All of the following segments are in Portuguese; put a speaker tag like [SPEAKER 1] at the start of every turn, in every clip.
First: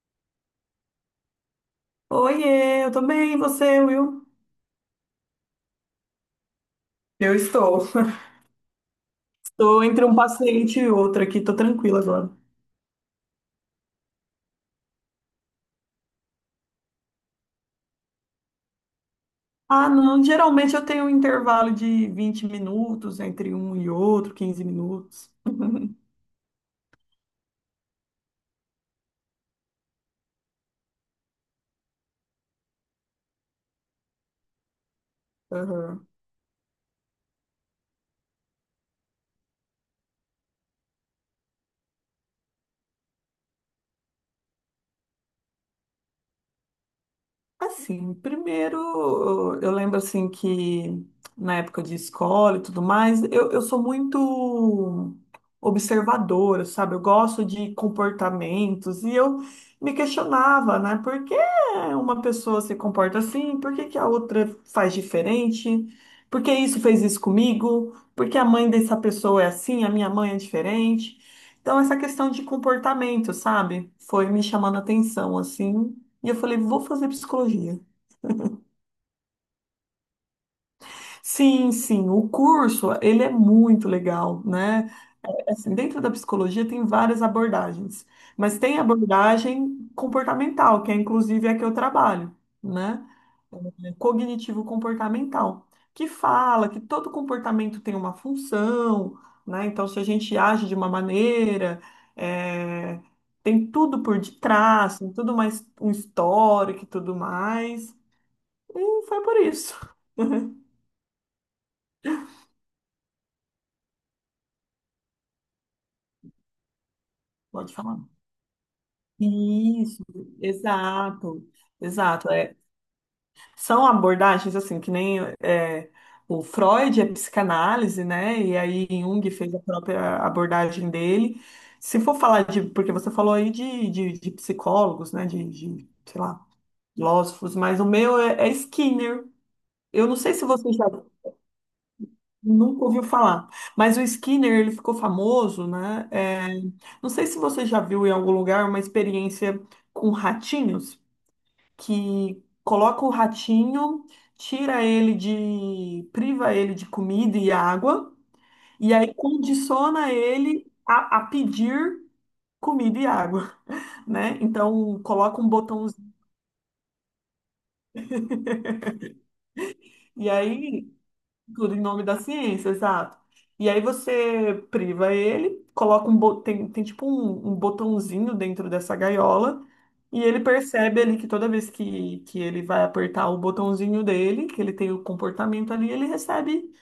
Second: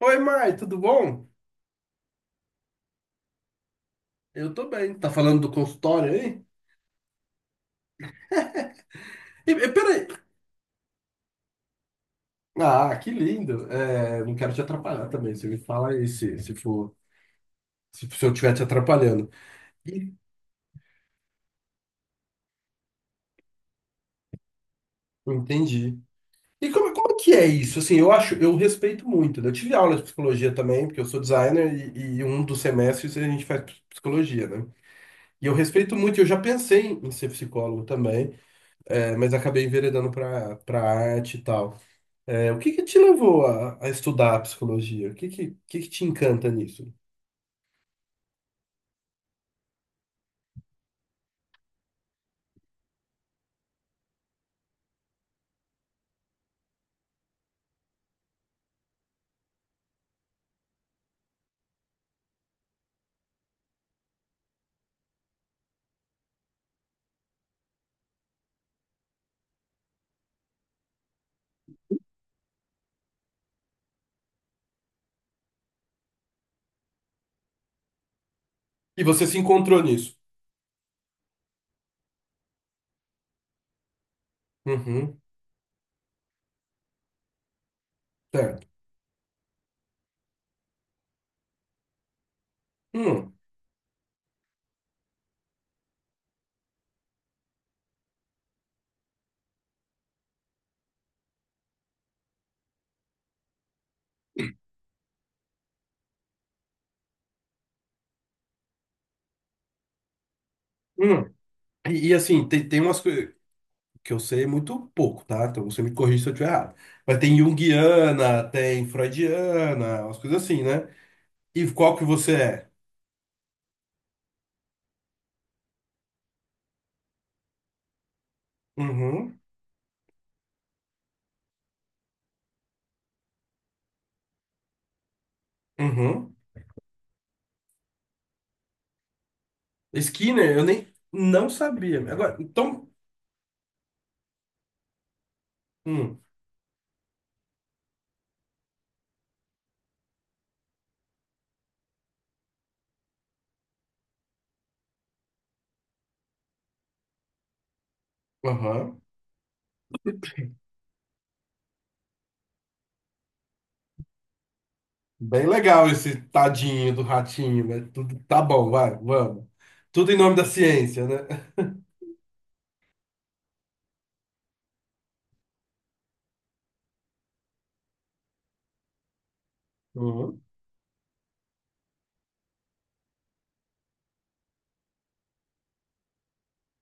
[SPEAKER 1] Oi, Mai, tudo bom?
[SPEAKER 2] Oiê, eu tô bem, e você, Will?
[SPEAKER 1] Eu tô bem. Tá falando do consultório aí?
[SPEAKER 2] Eu estou.
[SPEAKER 1] E,
[SPEAKER 2] Estou entre
[SPEAKER 1] peraí.
[SPEAKER 2] um paciente e outro aqui, tô tranquila agora.
[SPEAKER 1] Ah, que lindo. É, não quero te atrapalhar também. Você me fala aí se for, se eu estiver te atrapalhando.
[SPEAKER 2] Ah,
[SPEAKER 1] E-
[SPEAKER 2] não, geralmente eu tenho um intervalo de 20 minutos entre um e outro, 15 minutos.
[SPEAKER 1] Entendi. E como que é isso? Assim, eu acho, eu respeito muito. Né? Eu tive aula de psicologia também, porque eu sou designer e um dos semestres a gente faz psicologia, né? E eu respeito
[SPEAKER 2] Aham.
[SPEAKER 1] muito, eu já pensei em ser psicólogo também, mas acabei enveredando para arte e tal. O que que te levou a estudar a psicologia? O que que te encanta nisso?
[SPEAKER 2] Assim, primeiro, eu lembro assim que na época de escola e tudo mais, eu sou muito observadora, sabe? Eu gosto de comportamentos e eu me questionava, né? Por que uma pessoa se comporta assim? Por que que a outra faz diferente? Por que isso fez isso comigo? Por que a mãe dessa pessoa é assim? A minha mãe é diferente? Então, essa questão de comportamento, sabe? Foi me chamando a atenção, assim. E eu falei, vou fazer psicologia.
[SPEAKER 1] E você se encontrou nisso?
[SPEAKER 2] Sim, sim, o curso, ele é muito legal, né?
[SPEAKER 1] Uhum,
[SPEAKER 2] Assim, dentro da psicologia tem várias abordagens, mas
[SPEAKER 1] certo.
[SPEAKER 2] tem a abordagem comportamental, que é inclusive a que eu trabalho, né?
[SPEAKER 1] Hum,
[SPEAKER 2] É, cognitivo-comportamental, que fala que todo comportamento tem uma função, né? Então, se a gente age de uma maneira, eh, tem tudo por detrás, tem tudo mais um histórico e tudo mais. E foi por isso.
[SPEAKER 1] hum. E, assim, tem umas coisas que eu sei muito pouco, tá? Então você me corrige se eu estiver errado. Mas tem
[SPEAKER 2] Pode falar.
[SPEAKER 1] junguiana, tem freudiana,
[SPEAKER 2] Isso,
[SPEAKER 1] umas coisas assim, né?
[SPEAKER 2] exato,
[SPEAKER 1] E qual que
[SPEAKER 2] exato.
[SPEAKER 1] você
[SPEAKER 2] É,
[SPEAKER 1] é?
[SPEAKER 2] são abordagens assim, que nem é, o Freud é psicanálise, né? E aí Jung
[SPEAKER 1] Uhum,
[SPEAKER 2] fez a própria abordagem dele. Se for falar de, porque você falou aí de psicólogos, né? De, sei
[SPEAKER 1] uhum.
[SPEAKER 2] lá, filósofos, mas o meu é Skinner. Eu não sei se
[SPEAKER 1] Skinner, eu
[SPEAKER 2] você já.
[SPEAKER 1] nem não sabia. Agora,
[SPEAKER 2] Nunca
[SPEAKER 1] então,
[SPEAKER 2] ouviu falar. Mas o Skinner, ele ficou famoso, né?
[SPEAKER 1] hum,
[SPEAKER 2] É, não sei se você já viu em algum lugar uma experiência com ratinhos, que coloca o ratinho, tira ele de, priva ele de comida e água, e
[SPEAKER 1] aham.
[SPEAKER 2] aí condiciona ele a pedir comida e água, né? Então coloca
[SPEAKER 1] Bem
[SPEAKER 2] um
[SPEAKER 1] legal
[SPEAKER 2] botãozinho,
[SPEAKER 1] esse tadinho do ratinho, né? Tudo, tá bom, vai, vamos. Tudo em
[SPEAKER 2] e
[SPEAKER 1] nome da
[SPEAKER 2] aí.
[SPEAKER 1] ciência, né?
[SPEAKER 2] Tudo em nome da ciência, exato. E aí você priva ele, coloca um tem, tem tipo um, um botãozinho dentro dessa gaiola, e ele
[SPEAKER 1] Uhum.
[SPEAKER 2] percebe ali que toda vez que ele vai apertar o botãozinho dele, que ele tem o comportamento ali, ele recebe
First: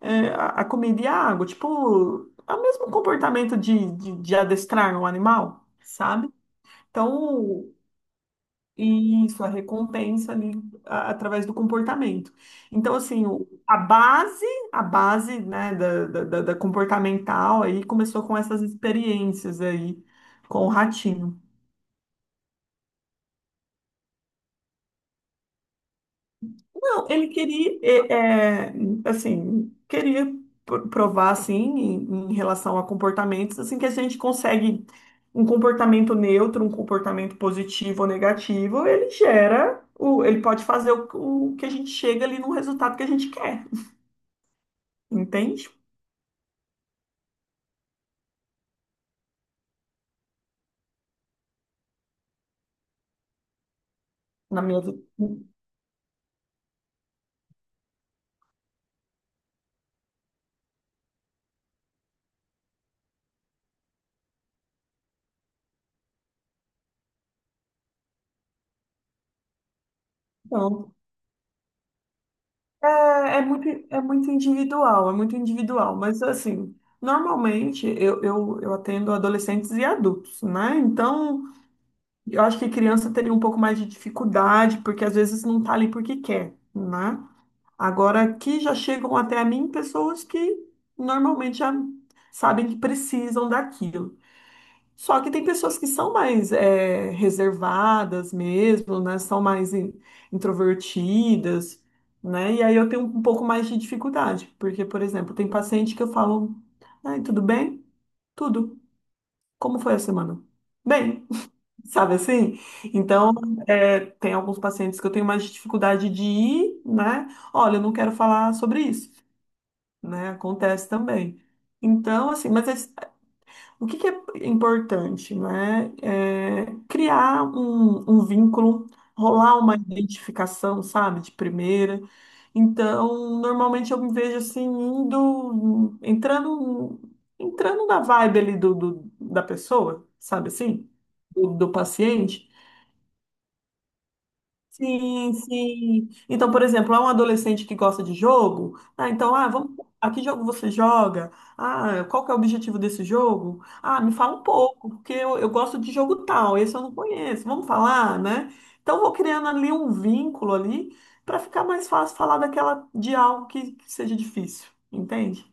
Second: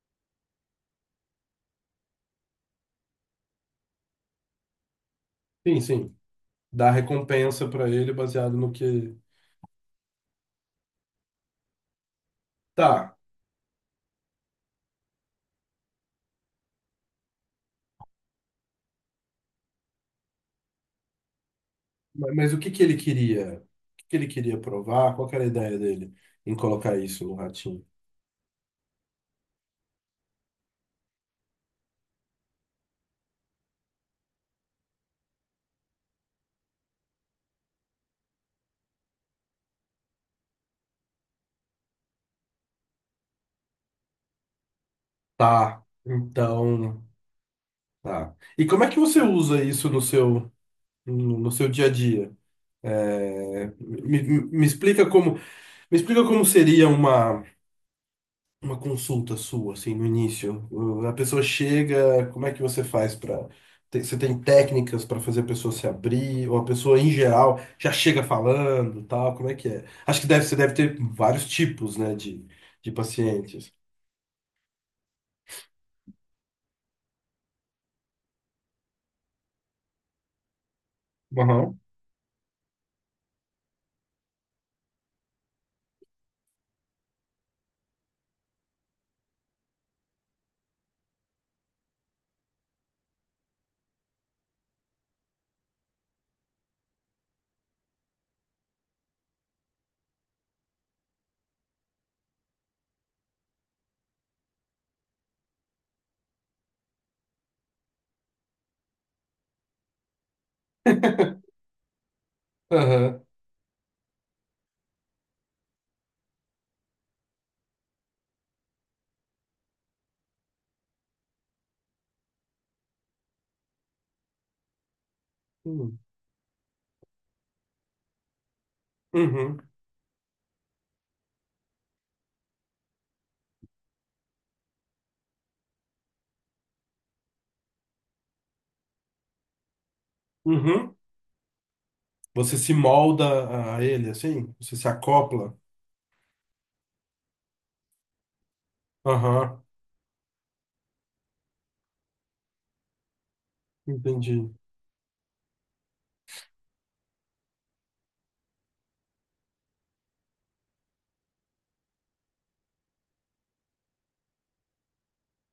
[SPEAKER 2] a comida e a água. Tipo, é o mesmo comportamento de adestrar um animal,
[SPEAKER 1] Sim, sim.
[SPEAKER 2] sabe?
[SPEAKER 1] Dá recompensa
[SPEAKER 2] Então,
[SPEAKER 1] pra ele baseado no que.
[SPEAKER 2] isso, a recompensa ali através do comportamento. Então,
[SPEAKER 1] Tá,
[SPEAKER 2] assim, a base, né, da comportamental aí começou com essas experiências aí com o ratinho.
[SPEAKER 1] mas o que que ele queria? O que que ele queria provar? Qual que era a ideia dele em colocar
[SPEAKER 2] Não,
[SPEAKER 1] isso
[SPEAKER 2] ele
[SPEAKER 1] no
[SPEAKER 2] queria,
[SPEAKER 1] ratinho?
[SPEAKER 2] é, é, assim, queria provar, assim, em relação a comportamentos, assim, que a gente consegue um comportamento neutro, um comportamento positivo ou negativo, ele gera, ele pode fazer o que a gente chega ali no resultado que a gente quer. Entende?
[SPEAKER 1] Tá, então. Tá. E como é que você usa isso no seu, no no seu dia a dia? É, me, me
[SPEAKER 2] Na
[SPEAKER 1] me
[SPEAKER 2] minha vida.
[SPEAKER 1] explica como seria uma. Uma consulta sua, assim, no início. A pessoa chega, como é que você faz para. Você tem técnicas para fazer a pessoa se abrir, ou a pessoa em geral já chega falando, tal, como é que é? Acho que deve, você deve
[SPEAKER 2] Então,
[SPEAKER 1] ter vários tipos, né, de
[SPEAKER 2] é, é muito,
[SPEAKER 1] pacientes.
[SPEAKER 2] é muito individual, é muito individual. Mas, assim, normalmente eu atendo adolescentes e adultos, né? Então,
[SPEAKER 1] Aham.
[SPEAKER 2] eu acho que criança teria um pouco mais de dificuldade, porque às vezes não tá ali porque quer, né? Agora, aqui já chegam até a mim pessoas que normalmente já sabem que precisam daquilo. Só que tem pessoas que são mais reservadas mesmo, né? São mais introvertidas, né? E aí eu tenho um pouco mais de dificuldade, porque, por exemplo, tem paciente que eu falo, ai, tudo bem? Tudo. Como foi a semana? Bem, sabe assim?
[SPEAKER 1] Aham.
[SPEAKER 2] Então, tem alguns pacientes que eu tenho mais dificuldade de ir, né? Olha, eu não quero falar sobre isso, né? Acontece também. Então, assim, mas o que que é importante, né?
[SPEAKER 1] Hum.
[SPEAKER 2] É criar um, um vínculo, rolar
[SPEAKER 1] Uhum.
[SPEAKER 2] uma identificação, sabe, de primeira. Então, normalmente eu me vejo assim, indo, entrando na vibe ali da pessoa, sabe assim?
[SPEAKER 1] Uhum.
[SPEAKER 2] Do paciente.
[SPEAKER 1] Você se molda a ele, assim? Você se
[SPEAKER 2] Sim,
[SPEAKER 1] acopla?
[SPEAKER 2] sim. Então, por exemplo, há um adolescente que gosta de jogo, ah, então, ah,
[SPEAKER 1] Aham.
[SPEAKER 2] vamos, a que jogo você joga? Ah, qual que é o objetivo desse jogo? Ah, me fala um
[SPEAKER 1] Entendi.
[SPEAKER 2] pouco, porque eu gosto de jogo tal, esse eu não conheço, vamos falar, né? Então, vou criando ali um vínculo ali para ficar mais fácil falar daquela de algo que seja difícil, entende?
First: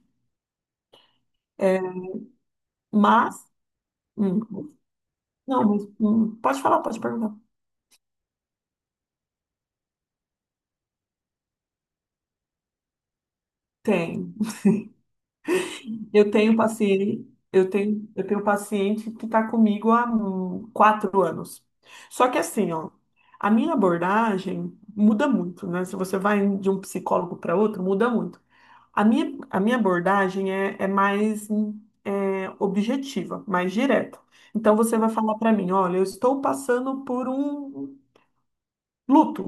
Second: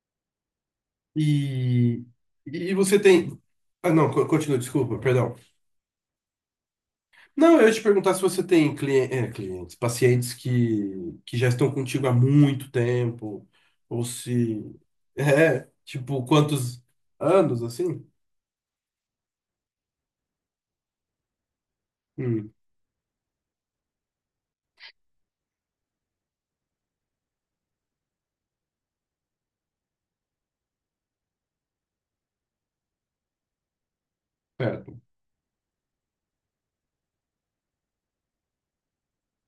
[SPEAKER 2] É,
[SPEAKER 1] E, e, você
[SPEAKER 2] Mas,
[SPEAKER 1] tem. Ah, não,
[SPEAKER 2] hum,
[SPEAKER 1] continua, desculpa, perdão.
[SPEAKER 2] não, mas, pode falar, pode perguntar.
[SPEAKER 1] Não, eu ia te perguntar se você tem clientes, pacientes que já estão contigo há muito tempo, ou
[SPEAKER 2] Tem.
[SPEAKER 1] se. É, tipo,
[SPEAKER 2] Eu tenho
[SPEAKER 1] quantos
[SPEAKER 2] paciente,
[SPEAKER 1] anos
[SPEAKER 2] eu
[SPEAKER 1] assim?
[SPEAKER 2] tenho, eu tenho paciente que está comigo há 4 anos. Só que
[SPEAKER 1] Hum,
[SPEAKER 2] assim, ó, a minha abordagem muda muito, né? Se você vai de um psicólogo para outro, muda muito. A minha abordagem é mais objetiva, mais direta. Então você
[SPEAKER 1] certo.
[SPEAKER 2] vai falar para mim, olha, eu estou passando por um luto.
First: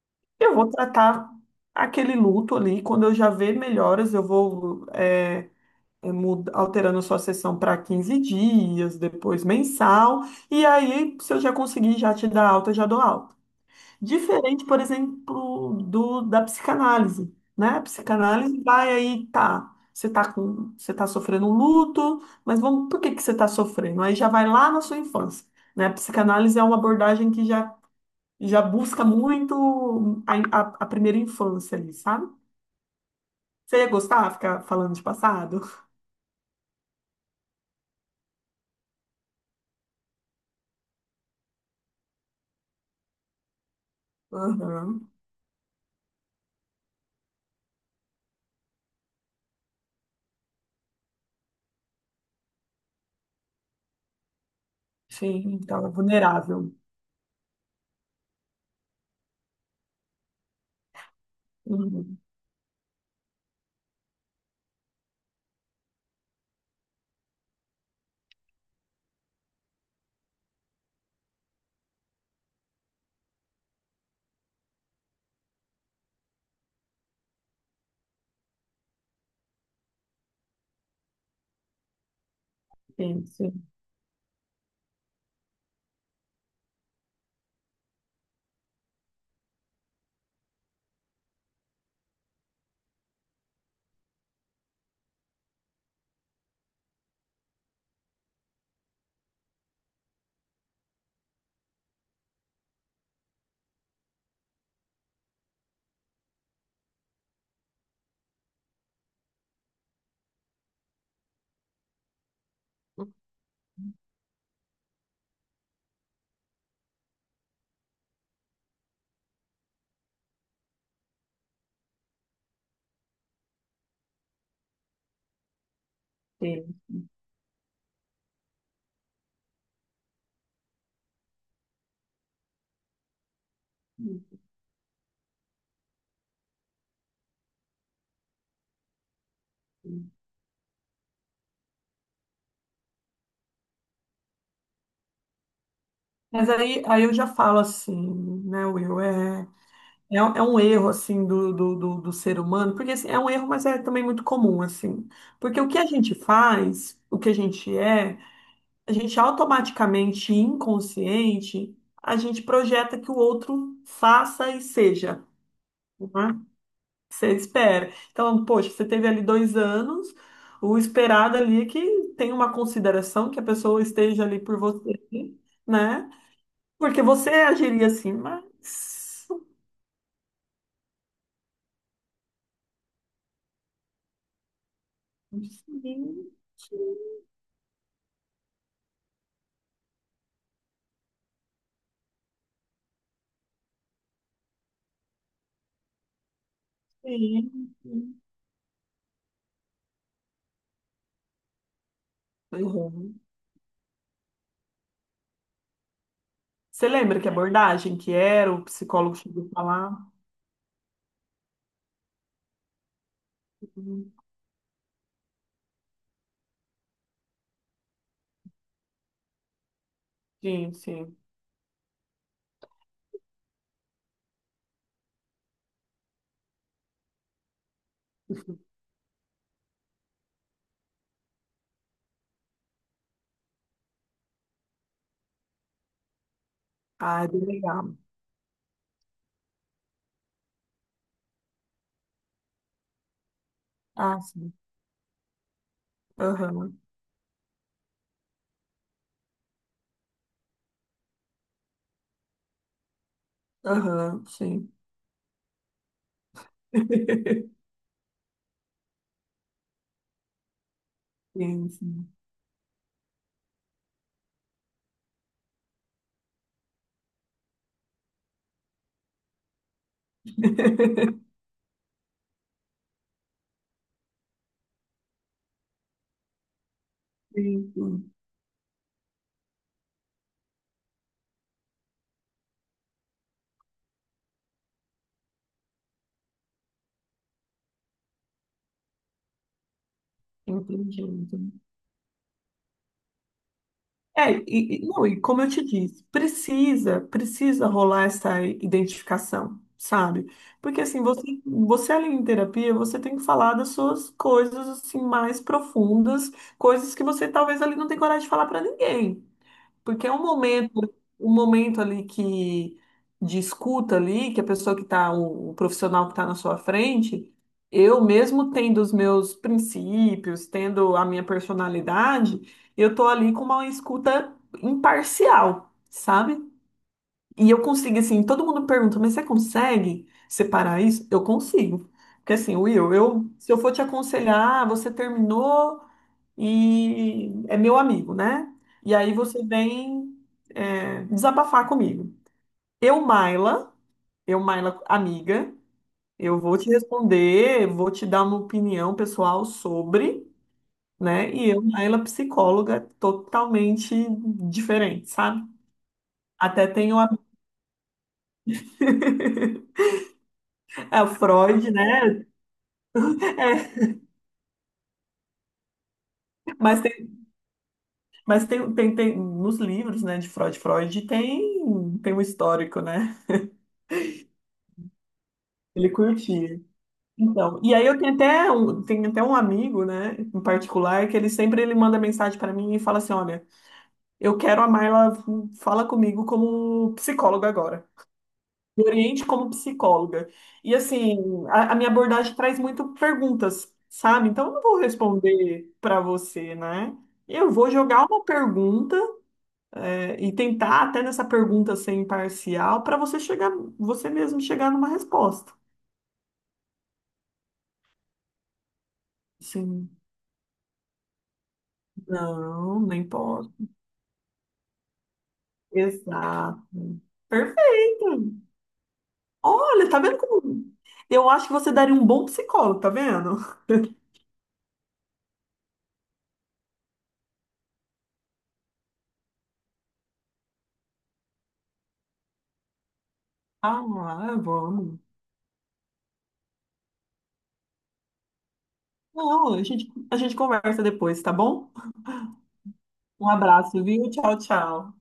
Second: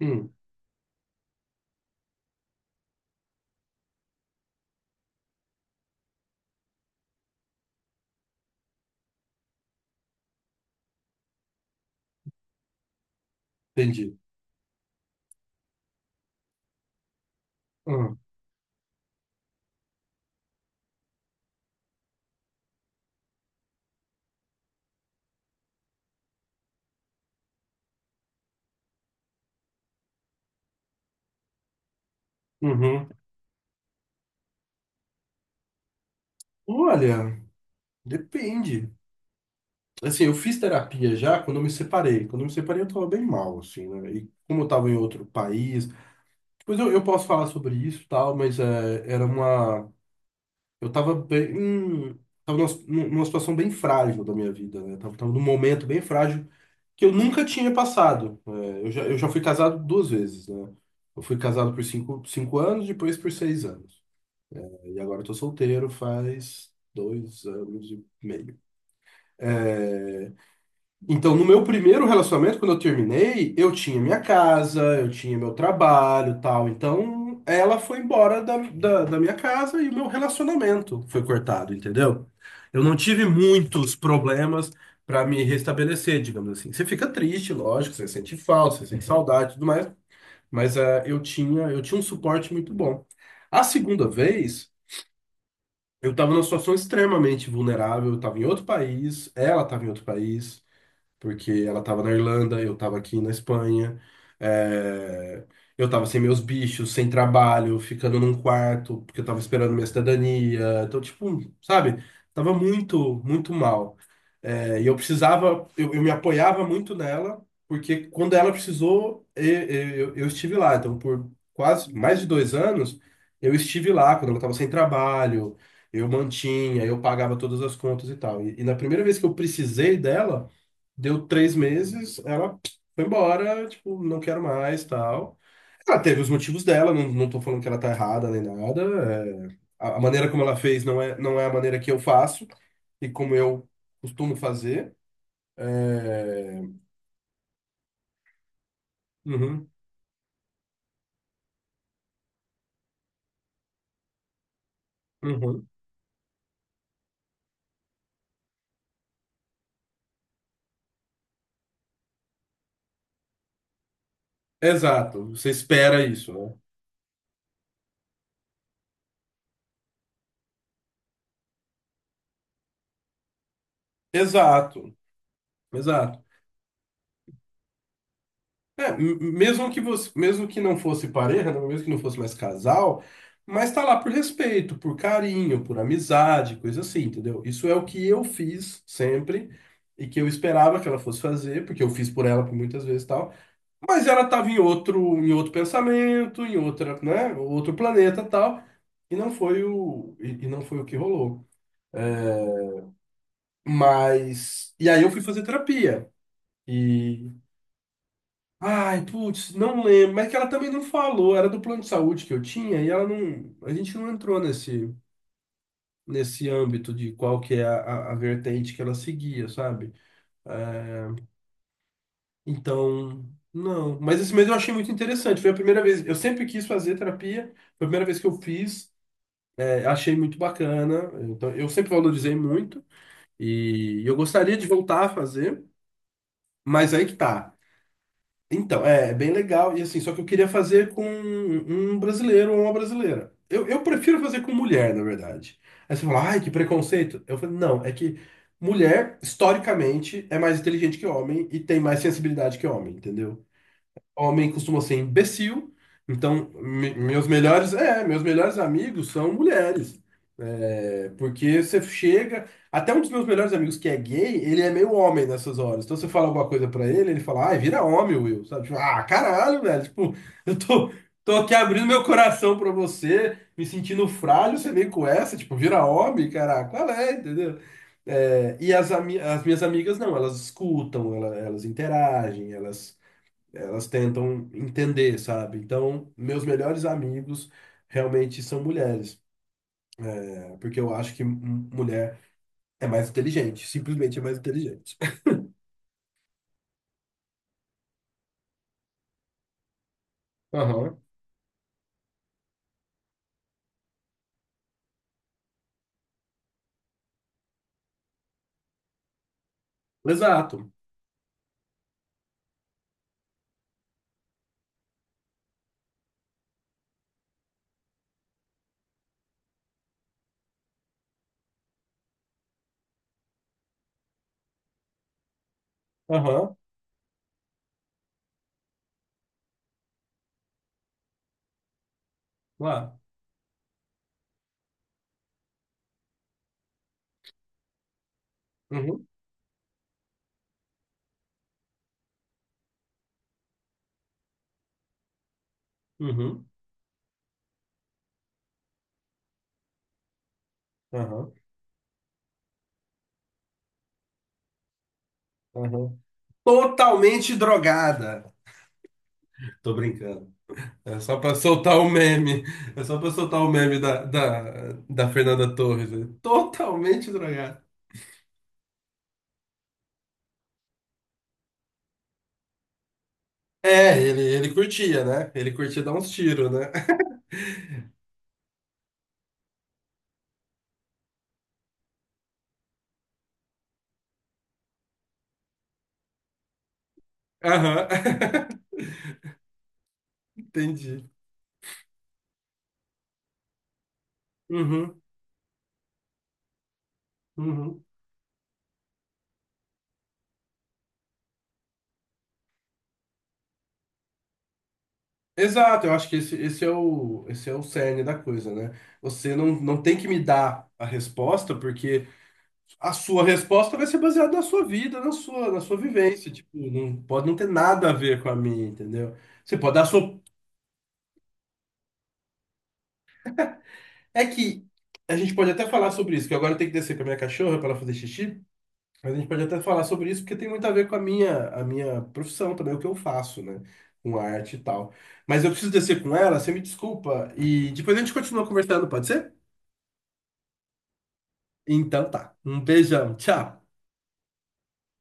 [SPEAKER 1] Hum,
[SPEAKER 2] Eu vou tratar aquele luto ali, quando eu já ver melhoras, eu vou alterando sua sessão para 15 dias, depois mensal, e aí, se eu já conseguir já te dar alta, eu já dou alta.
[SPEAKER 1] entendi.
[SPEAKER 2] Diferente, por exemplo, do da psicanálise, né? A
[SPEAKER 1] Ah,
[SPEAKER 2] psicanálise vai aí, tá. Você tá sofrendo um luto, mas vamos, por que que você tá sofrendo? Aí já vai lá na sua infância, né? A psicanálise é uma abordagem que já busca muito a, a primeira infância ali, sabe?
[SPEAKER 1] uhum.
[SPEAKER 2] Você ia gostar de ficar falando de passado?
[SPEAKER 1] Olha, depende. Assim, eu fiz terapia já quando eu me separei. Quando eu me separei, eu tava bem mal, assim, né? E como eu tava em
[SPEAKER 2] Aham.
[SPEAKER 1] outro país. Depois eu posso falar sobre isso e tal, mas era uma. Eu tava bem, tava numa situação bem frágil da minha vida, né? Tava num
[SPEAKER 2] Sim,
[SPEAKER 1] momento
[SPEAKER 2] estava
[SPEAKER 1] bem frágil
[SPEAKER 2] vulnerável.
[SPEAKER 1] que eu nunca tinha passado. É, eu já fui casado 2 vezes, né? Eu fui casado por
[SPEAKER 2] Uhum.
[SPEAKER 1] 5 anos, depois por 6 anos. E agora eu tô solteiro faz 2 anos e meio. Então, no meu primeiro relacionamento, quando eu terminei, eu tinha minha casa, eu tinha meu trabalho, tal. Então, ela foi embora da minha casa e o meu relacionamento foi cortado, entendeu? Eu não tive
[SPEAKER 2] Sim, sim,
[SPEAKER 1] muitos problemas para me restabelecer, digamos assim. Você fica triste, lógico, você sente falta, você sente saudade, e tudo mais. Mas eu tinha um suporte muito bom. A segunda vez, eu estava numa situação extremamente vulnerável, eu estava em outro país, ela estava em outro país porque ela estava na Irlanda, eu estava aqui na Espanha, é, eu estava sem meus bichos, sem trabalho, ficando num quarto, porque eu estava esperando minha cidadania. Então, tipo, sabe, tava muito, muito mal. É, e eu precisava, eu me apoiava muito nela, porque quando ela precisou, eu estive lá. Então, por quase mais de 2 anos, eu estive lá quando ela estava sem trabalho. Eu
[SPEAKER 2] sim.
[SPEAKER 1] mantinha, eu pagava todas as contas e tal. E na primeira vez que eu precisei dela, deu 3 meses, ela foi embora, tipo, não quero mais, tal. Ela teve os motivos dela, não, não tô falando que ela tá errada nem nada. A
[SPEAKER 2] Uhum.
[SPEAKER 1] maneira como ela fez não é a maneira que eu faço e como eu costumo fazer.
[SPEAKER 2] Mas
[SPEAKER 1] É,
[SPEAKER 2] aí eu já falo assim, né, Will?
[SPEAKER 1] uhum,
[SPEAKER 2] Um é um erro, assim, do ser humano, porque assim, é um erro, mas é também muito comum, assim. Porque o
[SPEAKER 1] uhum.
[SPEAKER 2] que a gente faz, o que a gente é, a gente automaticamente, inconsciente, a gente projeta que o outro faça e seja.
[SPEAKER 1] Exato, você espera isso,
[SPEAKER 2] Né?
[SPEAKER 1] né?
[SPEAKER 2] Você espera. Então, poxa, você teve ali 2 anos, o esperado ali é que tem uma consideração, que a pessoa esteja ali por
[SPEAKER 1] Exato,
[SPEAKER 2] você, né?
[SPEAKER 1] exato.
[SPEAKER 2] Porque você agiria assim, mas.
[SPEAKER 1] É, mesmo que você, mesmo que não fosse pareja, né, mesmo que não fosse mais casal, mas tá lá por respeito, por carinho, por
[SPEAKER 2] Gente,
[SPEAKER 1] amizade, coisa assim, entendeu? Isso é o que eu fiz sempre e que eu esperava que ela fosse fazer, porque eu fiz por ela por muitas vezes e tal. Mas ela tava em outro pensamento, em outra, né, outro
[SPEAKER 2] gente.
[SPEAKER 1] planeta, e tal, e não foi o que rolou. É,
[SPEAKER 2] Uhum.
[SPEAKER 1] mas e aí eu fui fazer terapia.
[SPEAKER 2] Você lembra que abordagem que era, o
[SPEAKER 1] Ai,
[SPEAKER 2] psicólogo chegou a
[SPEAKER 1] putz, não
[SPEAKER 2] falar?
[SPEAKER 1] lembro, mas que ela também não falou, era do plano de saúde que eu tinha e ela não, a gente não entrou nesse âmbito de qual que é a vertente que ela seguia, sabe?
[SPEAKER 2] Sim, sim.
[SPEAKER 1] Então, não, mas esse mês eu achei muito interessante, foi a primeira vez, eu sempre quis fazer terapia, foi a primeira vez que eu fiz, é, achei muito bacana, então eu sempre valorizei muito e eu gostaria de voltar a fazer, mas aí que
[SPEAKER 2] Ah, é bem
[SPEAKER 1] tá.
[SPEAKER 2] legal.
[SPEAKER 1] Então, é bem legal. E assim, só que eu queria fazer com um brasileiro ou uma brasileira. Eu prefiro
[SPEAKER 2] Ah,
[SPEAKER 1] fazer com
[SPEAKER 2] sim.
[SPEAKER 1] mulher, na verdade. Aí você fala, ai, que
[SPEAKER 2] Aham,
[SPEAKER 1] preconceito. Eu falei, não, é que mulher, historicamente, é mais inteligente que homem e tem mais sensibilidade que homem, entendeu?
[SPEAKER 2] aham,
[SPEAKER 1] Homem
[SPEAKER 2] sim.
[SPEAKER 1] costuma ser imbecil, então me- meus melhores, é, meus melhores amigos são mulheres. É, porque
[SPEAKER 2] Sim,
[SPEAKER 1] você
[SPEAKER 2] sim.
[SPEAKER 1] chega, até um dos meus melhores amigos que é gay, ele é meio homem nessas horas. Então você fala alguma coisa pra ele, ele fala: "Ai, vira homem, Will", sabe? Tipo, ah, caralho, velho, tipo, eu tô Tô aqui abrindo meu coração pra você, me sentindo frágil, você vem com essa, tipo, vira homem, caraca, qual é, entendeu?
[SPEAKER 2] Sim, sim.
[SPEAKER 1] É, e as minhas amigas não, elas escutam, elas interagem, elas tentam entender, sabe? Então, meus melhores amigos realmente são mulheres, é, porque eu
[SPEAKER 2] Entendi.
[SPEAKER 1] acho que mulher é mais inteligente, simplesmente é mais inteligente.
[SPEAKER 2] Não, e como eu te disse, precisa rolar essa identificação, sabe? Porque
[SPEAKER 1] Aham,
[SPEAKER 2] assim, você ali em terapia, você tem que falar das suas coisas assim mais profundas, coisas que você talvez ali não tenha coragem de falar pra ninguém. Porque é um
[SPEAKER 1] exato.
[SPEAKER 2] momento, um momento ali que de escuta ali, que a pessoa que está, o profissional que está na sua frente, eu mesmo tendo os meus princípios, tendo a minha personalidade, eu tô ali com uma escuta imparcial, sabe?
[SPEAKER 1] Aham,
[SPEAKER 2] E eu consigo, assim, todo mundo pergunta, mas você consegue separar isso? Eu consigo. Porque assim, Will,
[SPEAKER 1] lá.
[SPEAKER 2] se eu for te aconselhar, ah, você terminou e é meu amigo, né? E
[SPEAKER 1] Uhum,
[SPEAKER 2] aí você vem desabafar comigo. Eu, Maila, eu, Maila, amiga, eu
[SPEAKER 1] uhum,
[SPEAKER 2] vou te responder, vou te dar uma opinião pessoal sobre,
[SPEAKER 1] aham,
[SPEAKER 2] né? E eu, Maila, psicóloga, totalmente diferente, sabe?
[SPEAKER 1] aham.
[SPEAKER 2] Até tenho a.
[SPEAKER 1] Totalmente drogada. Tô brincando. É
[SPEAKER 2] O
[SPEAKER 1] só pra
[SPEAKER 2] Freud,
[SPEAKER 1] soltar o
[SPEAKER 2] né?
[SPEAKER 1] meme. É só pra soltar o meme
[SPEAKER 2] É,
[SPEAKER 1] da Fernanda Torres. Né?
[SPEAKER 2] mas tem,
[SPEAKER 1] Totalmente drogada.
[SPEAKER 2] mas tem nos livros, né, de Freud, tem um histórico, né?
[SPEAKER 1] É, ele curtia, né? Ele curtia
[SPEAKER 2] Ele
[SPEAKER 1] dar uns tiros,
[SPEAKER 2] curtia.
[SPEAKER 1] né?
[SPEAKER 2] Então, e aí eu tenho até um amigo, né, em particular, que ele sempre ele manda mensagem pra mim e fala assim, olha, eu quero a Marla fala comigo como psicóloga
[SPEAKER 1] Aham.
[SPEAKER 2] agora. Me oriente como psicóloga. E
[SPEAKER 1] Entendi.
[SPEAKER 2] assim, a minha abordagem traz muito perguntas, sabe? Então eu não vou
[SPEAKER 1] Uhum,
[SPEAKER 2] responder pra você, né? Eu vou
[SPEAKER 1] uhum.
[SPEAKER 2] jogar uma pergunta e tentar até nessa pergunta ser imparcial pra você chegar, você mesmo chegar numa resposta.
[SPEAKER 1] Exato, eu acho que esse é o cerne da coisa, né? Você não, não
[SPEAKER 2] Assim,
[SPEAKER 1] tem que me dar a resposta, porque
[SPEAKER 2] não,
[SPEAKER 1] a
[SPEAKER 2] nem
[SPEAKER 1] sua
[SPEAKER 2] posso.
[SPEAKER 1] resposta vai ser baseada na sua vida, na sua vivência. Tipo, não,
[SPEAKER 2] Exato.
[SPEAKER 1] pode não ter nada a ver com a
[SPEAKER 2] Perfeito.
[SPEAKER 1] minha, entendeu? Você pode dar a
[SPEAKER 2] Olha, tá
[SPEAKER 1] sua.
[SPEAKER 2] vendo como. Eu acho que você daria um bom psicólogo, tá vendo?
[SPEAKER 1] É que a gente pode até falar sobre isso, que agora eu tenho que descer com a minha cachorra para ela fazer xixi. Mas a gente pode até falar sobre isso, porque tem muito a ver com a minha profissão também, o que eu faço, né? Com
[SPEAKER 2] Ah, é
[SPEAKER 1] arte e tal.
[SPEAKER 2] bom.
[SPEAKER 1] Mas eu preciso descer com ela, você me desculpa. E depois a gente continua conversando, pode ser?
[SPEAKER 2] Não, a gente conversa depois, tá bom?
[SPEAKER 1] Então tá. Um beijão,
[SPEAKER 2] Um
[SPEAKER 1] tchau.
[SPEAKER 2] abraço, viu? Tchau, tchau.